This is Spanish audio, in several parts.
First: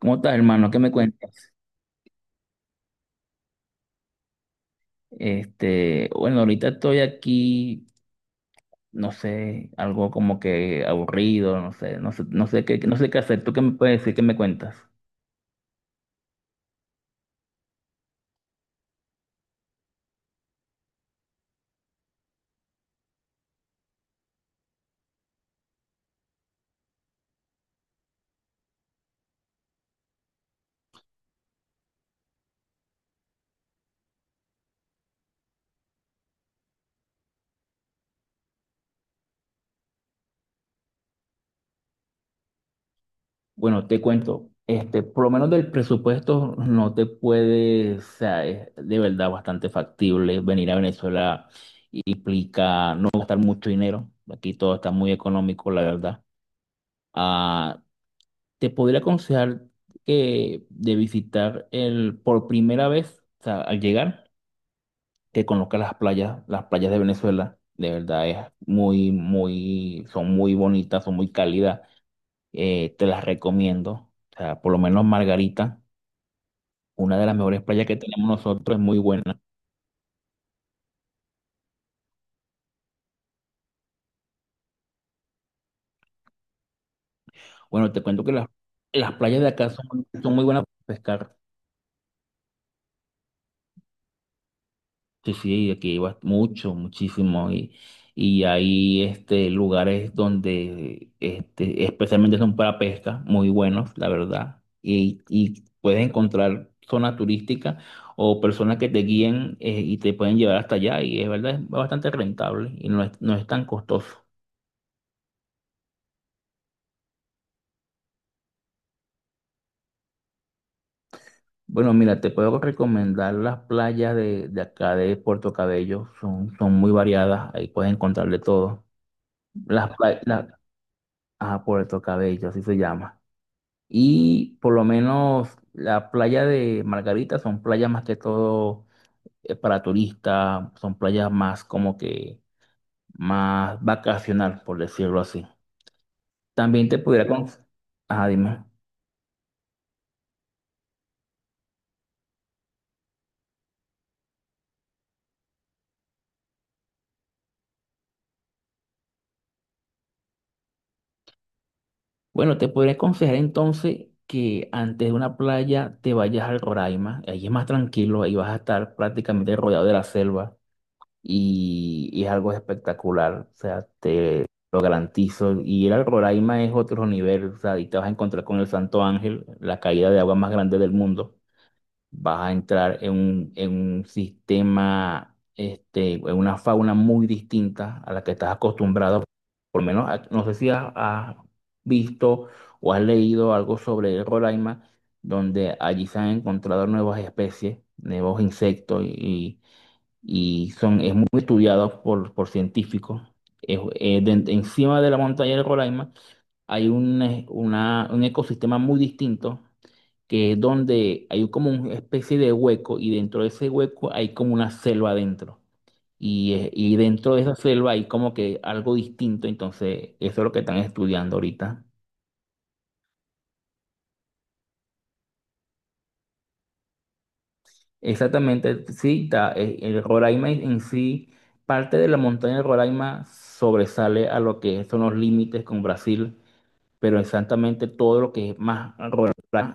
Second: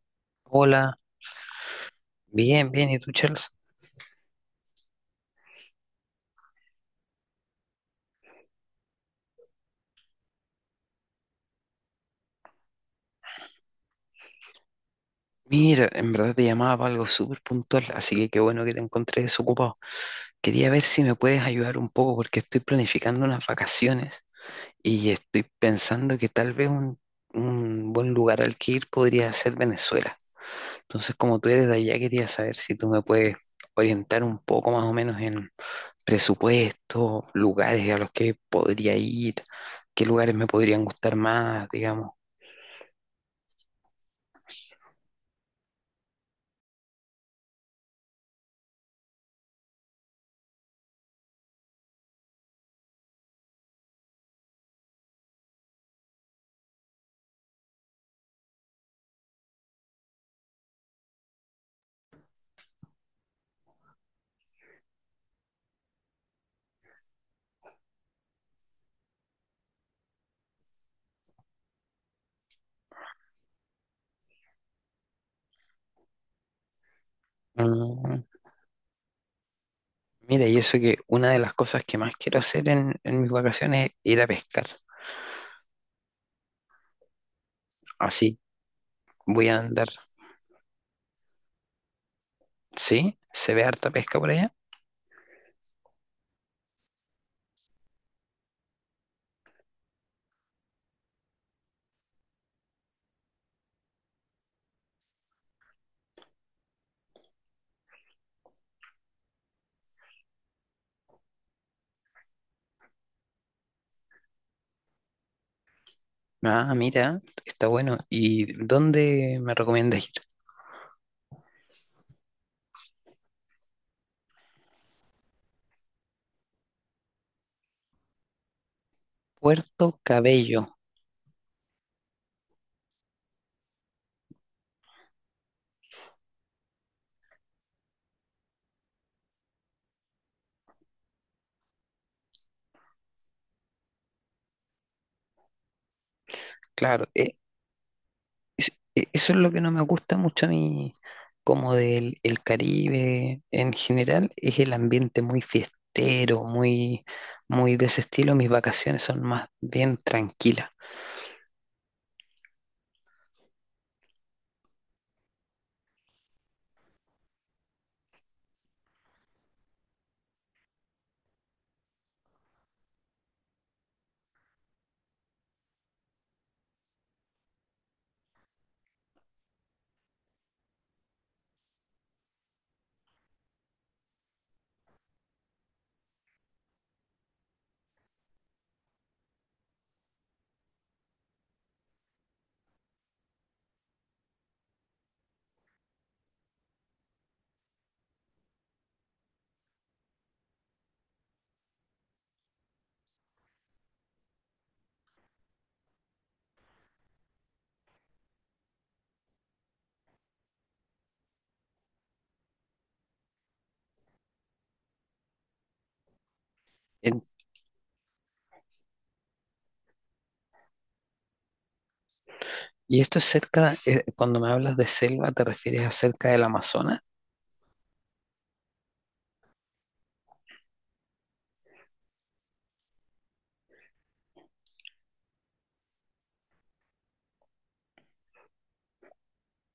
¿Cómo estás, hermano? ¿Qué Hola, me cuentas? bien, bien, ¿y tú, Charles? Bueno, ahorita estoy aquí, no sé, algo como que aburrido, no sé, no sé, no sé qué, no sé qué hacer. ¿Tú qué me puedes decir? ¿Qué me cuentas? Mira, en verdad te llamaba para algo súper puntual, así que qué bueno que te encontré desocupado. Quería ver si me puedes ayudar un poco porque estoy planificando unas vacaciones y estoy pensando que tal vez un buen lugar al que ir podría ser Venezuela. Entonces, como tú eres de allá, quería saber si tú me puedes orientar un poco más o menos en presupuesto, lugares a los que podría ir, qué lugares me podrían gustar más, digamos. Bueno, te cuento, por lo menos del presupuesto no te puede, o sea, es de verdad bastante factible venir a Venezuela, implica no gastar mucho dinero. Aquí todo está muy económico, la verdad. Ah, te podría aconsejar que de visitar el por primera vez, o sea, al llegar, que conozcas las playas de Venezuela. De verdad es muy, muy, son muy bonitas, son muy cálidas. Te las recomiendo. O sea, por lo menos Margarita, una de las mejores playas que Mm. tenemos nosotros, es muy buena. Mira, y eso que una de las cosas que más quiero hacer en mis vacaciones es ir a pescar. Bueno, te cuento Así las playas voy de a acá son, andar. son muy buenas para pescar. ¿Sí? ¿Se ve harta pesca por allá? Sí, sí, aquí iba mucho, muchísimo. Y hay lugares donde especialmente son para pesca, muy buenos, la verdad. Y puedes encontrar zonas turísticas o personas que te guíen, y te pueden llevar hasta allá. Y es verdad, es bastante rentable y no es tan costoso. Ah, mira, está bueno. ¿Y dónde me recomiendas ir? Bueno, mira, te puedo recomendar las playas de acá de Puerto Cabello. Son muy variadas, ahí puedes encontrar de todo. Las Puerto playas, Cabello, ah, Puerto Cabello, así se llama. Y por lo menos la playa de Margarita son playas más que todo, para turistas, son playas más como que más vacacional, por decirlo así. También te claro. pudiera con... Ajá, dime. Eso es lo que no me gusta mucho a mí, como del el Caribe en general, es el ambiente muy fiestero, muy, muy de ese estilo. Mis vacaciones son más bien tranquilas. Bueno, te podría aconsejar entonces que antes de una playa te vayas al Roraima, ahí es más tranquilo, ahí vas a estar prácticamente rodeado de la selva. Y es algo espectacular, o sea, te lo garantizo. Y ir al Roraima es otro nivel, o sea, y te vas a encontrar con el Santo Ángel, la caída de agua más grande del mundo. Vas a entrar en un sistema, este, en una fauna muy distinta a la que estás acostumbrado. Por lo menos, no sé si has visto o has leído algo sobre el Roraima, donde allí se han encontrado nuevas especies, nuevos insectos y son, es muy estudiado por científicos. De encima de la montaña del Roraima un ecosistema muy distinto, que es donde hay como una especie de hueco y dentro de ese hueco hay como una selva adentro. Y dentro de esa selva hay como que algo distinto, entonces eso es lo que están estudiando ahorita. Y esto es cerca, cuando me hablas de selva, ¿te refieres a cerca del Amazonas? Exactamente, sí, el Roraima en sí, parte de la montaña del Roraima sobresale a lo que son los límites con Brasil, pero exactamente todo lo que es más rural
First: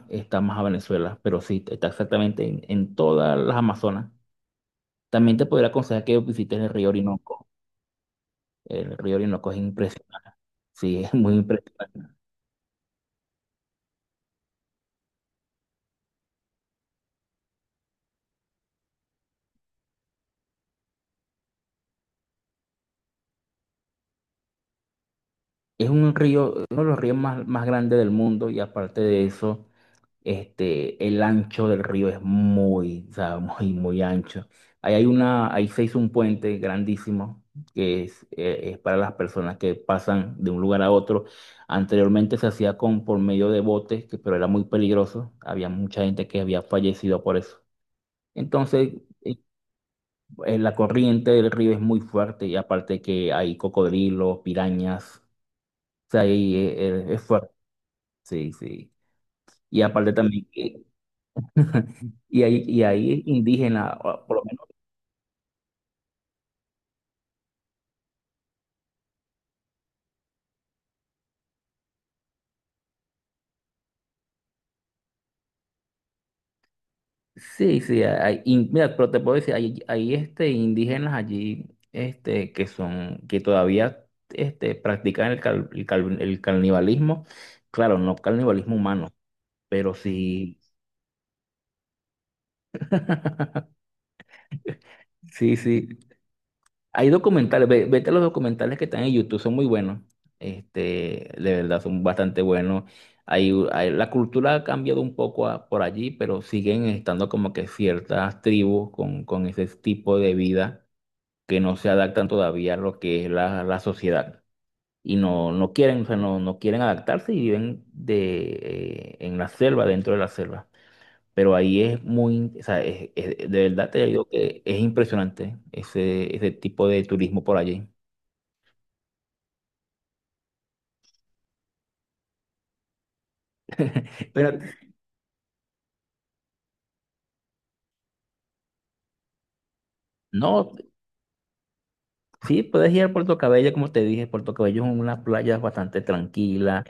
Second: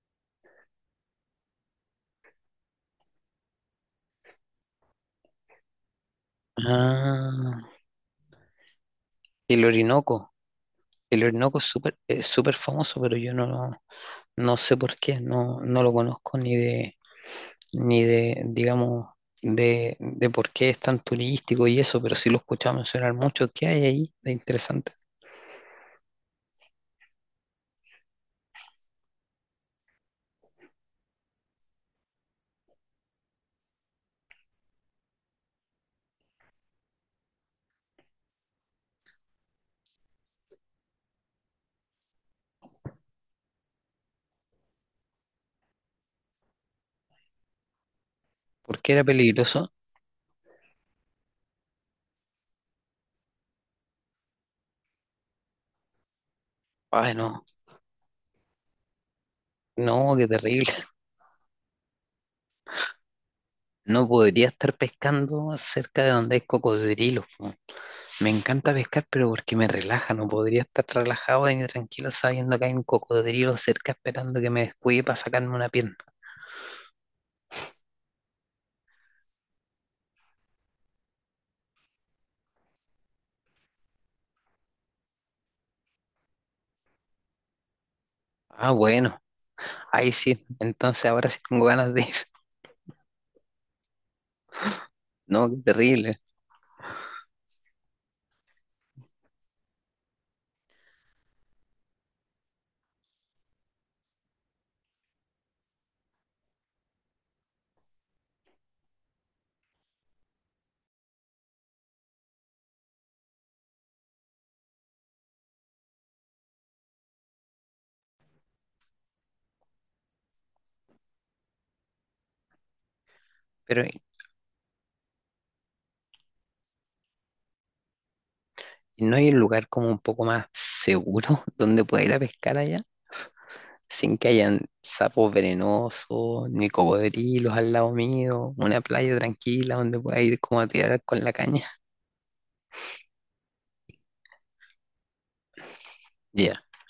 está más a Venezuela, pero sí, está exactamente en todas las Amazonas. También te podría aconsejar que visites el río Orinoco. Ah, El río Orinoco es el impresionante. Orinoco. Sí, es El muy Orinoco es súper, impresionante. es súper famoso, pero yo no sé por qué, no lo conozco ni de, ni de, digamos, de por qué es tan turístico y eso, pero sí lo he escuchado mencionar mucho. ¿Qué hay ahí de interesante? Es un río, uno de los ríos más grandes del mundo, y aparte de eso, el ancho del río es muy, o sea, muy, muy ancho. Ahí se hizo un puente grandísimo que es para las personas que pasan de un lugar a otro. Anteriormente se hacía por medio de botes, que, pero era muy peligroso. Había mucha gente que había fallecido por eso. ¿Por qué Entonces, era eh, peligroso? La corriente del río es muy fuerte y aparte que hay cocodrilos, pirañas, o sea, ahí Ay, es no, fuerte. Sí, sí. Y aparte no, qué también terrible. que y ahí, y ahí indígenas, No o por lo podría menos. estar pescando cerca de donde hay cocodrilos. Me encanta pescar, pero porque me relaja, no podría estar relajado ni tranquilo sabiendo que hay un cocodrilo cerca esperando que me descuide para sacarme una pierna. Sí, sí, mira, pero te puedo decir, hay indígenas allí que son, que todavía practican el canibalismo. Claro, no Ah, canibalismo humano, bueno, pero ahí sí, sí. entonces ahora sí tengo ganas de ir. No, Sí, qué sí. terrible. Hay documentales, vete a los documentales que están en YouTube, son muy buenos. De verdad, son bastante buenos. La cultura ha cambiado un poco por allí, pero siguen estando como que ciertas tribus con ese tipo de vida que no se adaptan todavía a lo que es la sociedad. Y no, no quieren, o sea, no, no quieren adaptarse y viven de, en la selva, dentro de la selva. Pero ahí es muy, o sea, de Pero verdad ¿y te digo que es impresionante ese, ese tipo de turismo por allí. no hay un lugar como un poco más seguro donde pueda ir a pescar allá, sin que Pero hayan sapos venenosos, ni cocodrilos al lado mío, una playa tranquila donde pueda ir como a no, tirar con la caña. sí, puedes ir a Puerto Cabello, como te dije, Puerto Cabello es una playa bastante Ya, tranquila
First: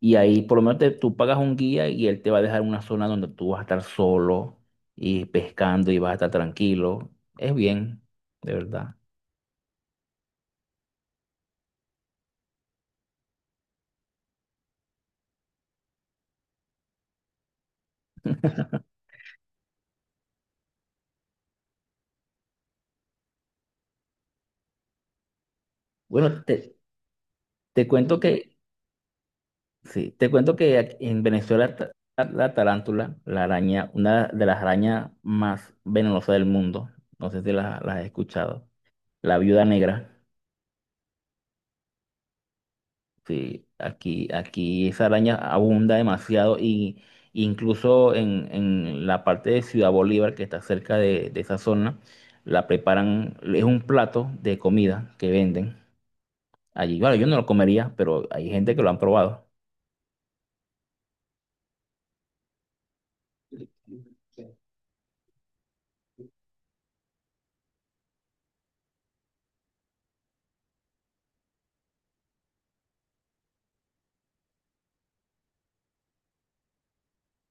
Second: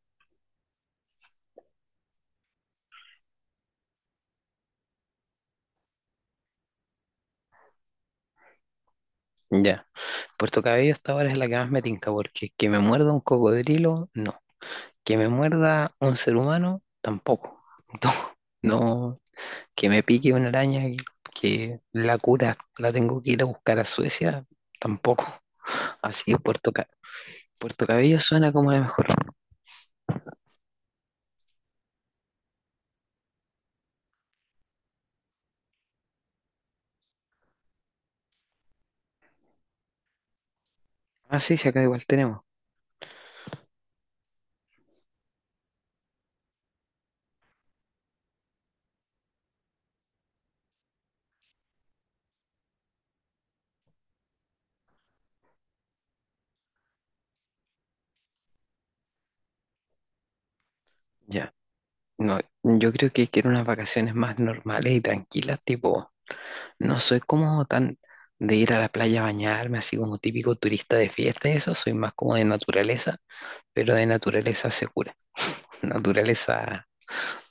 y ahí por lo menos tú pagas un guía y él te va a dejar una zona donde tú vas a estar solo y pescando y vas a estar tranquilo. Es bien, de verdad. ya. Puerto Cabello hasta ahora es la que más me tinca, porque que me muerda un cocodrilo, no. Que me muerda un ser humano, tampoco. No, no. Que me pique una araña, que la cura la tengo que ir a buscar a Suecia, tampoco. Así que Bueno, Puerto, Ca- Puerto te cuento. Mm. Cabello suena como la mejor. Sí, te cuento que aquí en Venezuela tarántula, la araña, una de las arañas más venenosas del mundo, no sé si las la la has escuchado, la viuda negra. Ah, sí, sí, acá igual tenemos. Sí, aquí, aquí esa araña abunda demasiado y incluso en la parte de Ciudad Bolívar que está cerca de esa zona, la preparan, es un plato de comida que venden allí. Bueno, yo no lo comería, pero hay gente que lo han probado. Ya. No, yo creo que quiero unas vacaciones más normales y tranquilas, tipo. No soy como tan de ir a la playa a bañarme, así como típico turista de fiesta y eso, soy más como de naturaleza, pero de naturaleza segura. Naturaleza,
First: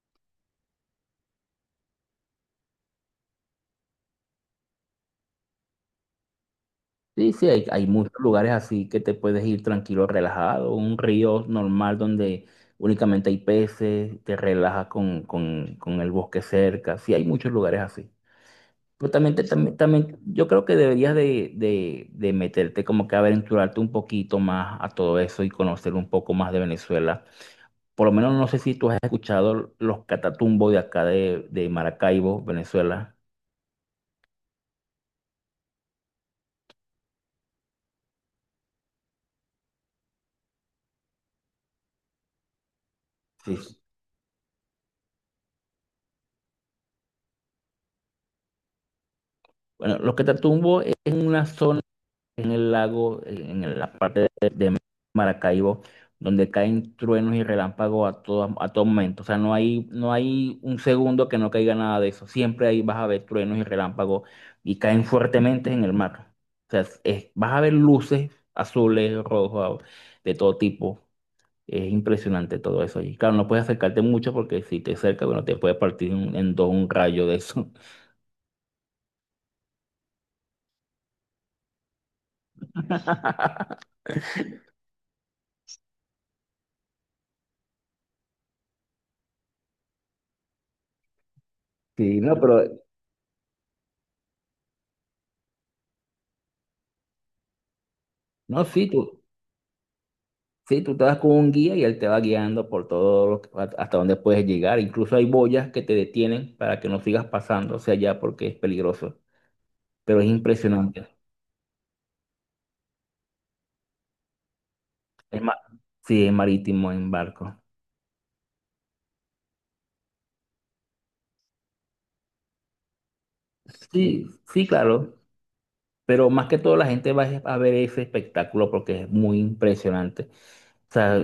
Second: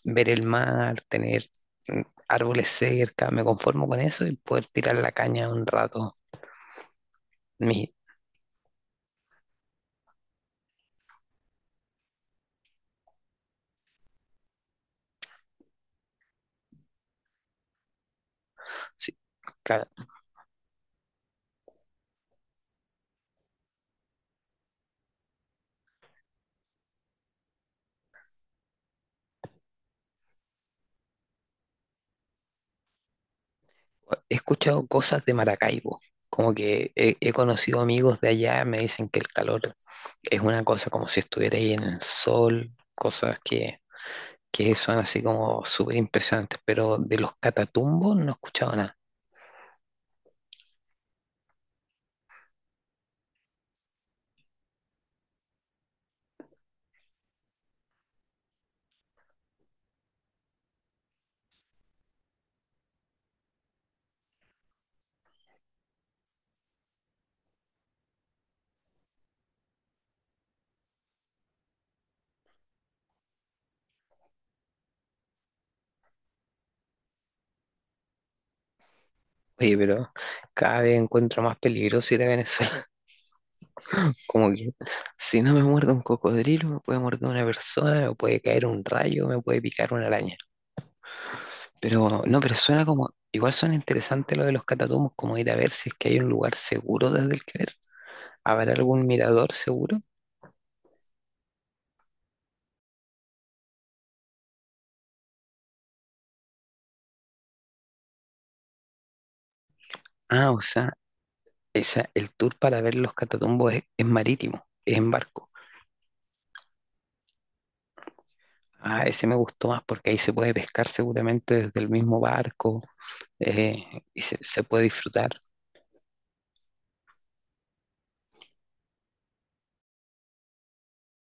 ver el mar, tener mm, árboles cerca, me conformo con eso y poder tirar la caña un rato. Sí, sí, hay Mi, muchos lugares así que te puedes ir tranquilo, relajado, un río normal donde únicamente hay peces, te relajas con el bosque cerca. Sí, hay muchos lugares así. Pero sí, también, también, ca- también yo creo que deberías de meterte como que a aventurarte un poquito más a todo eso y conocer un poco más de Venezuela. Por lo menos no sé si tú has escuchado los catatumbos de acá de Maracaibo, Venezuela. he escuchado cosas de Maracaibo, como que he conocido amigos de allá, me dicen que el calor es una cosa como si estuviera ahí en el sol, cosas Sí. Que son así como súper impresionantes, pero de los catatumbos no he escuchado nada. Bueno, los Catatumbo es una zona en el lago, en la parte de Maracaibo, donde caen truenos y relámpagos a todo momento. O sea, no hay un segundo que no caiga nada de eso. Siempre ahí vas a ver truenos y relámpagos y caen fuertemente en el mar. O sea, vas a ver luces azules, rojos, de todo tipo. Es impresionante todo eso allí. Claro, no puedes acercarte mucho porque si te acercas, bueno, te puede partir en dos un rayo de eso. Oye, pero cada vez encuentro más peligroso ir a Venezuela. Como que si no me muerde un cocodrilo, me puede morder una persona, me puede caer un rayo, me puede picar una araña. Sí, Pero no, no, pero pero suena como, igual suena interesante lo de los catatumbos, como ir a ver si es que hay un lugar seguro desde el que ver. no, ¿Habrá sí, algún tú. mirador seguro? Sí, tú te vas con un guía y él te va guiando por todo hasta donde puedes llegar. Incluso hay boyas que te detienen para que no sigas pasando hacia allá porque es peligroso. Pero es Ah, o sea, impresionante. esa, el tour para ver los catatumbos es marítimo, es en Es barco. ma- sí, es marítimo en barco. Ah, ese me gustó más porque ahí se puede pescar seguramente desde el mismo barco y Sí, se sí, puede claro. disfrutar. Pero más que todo la gente va a ver ese espectáculo porque es muy impresionante. O sea,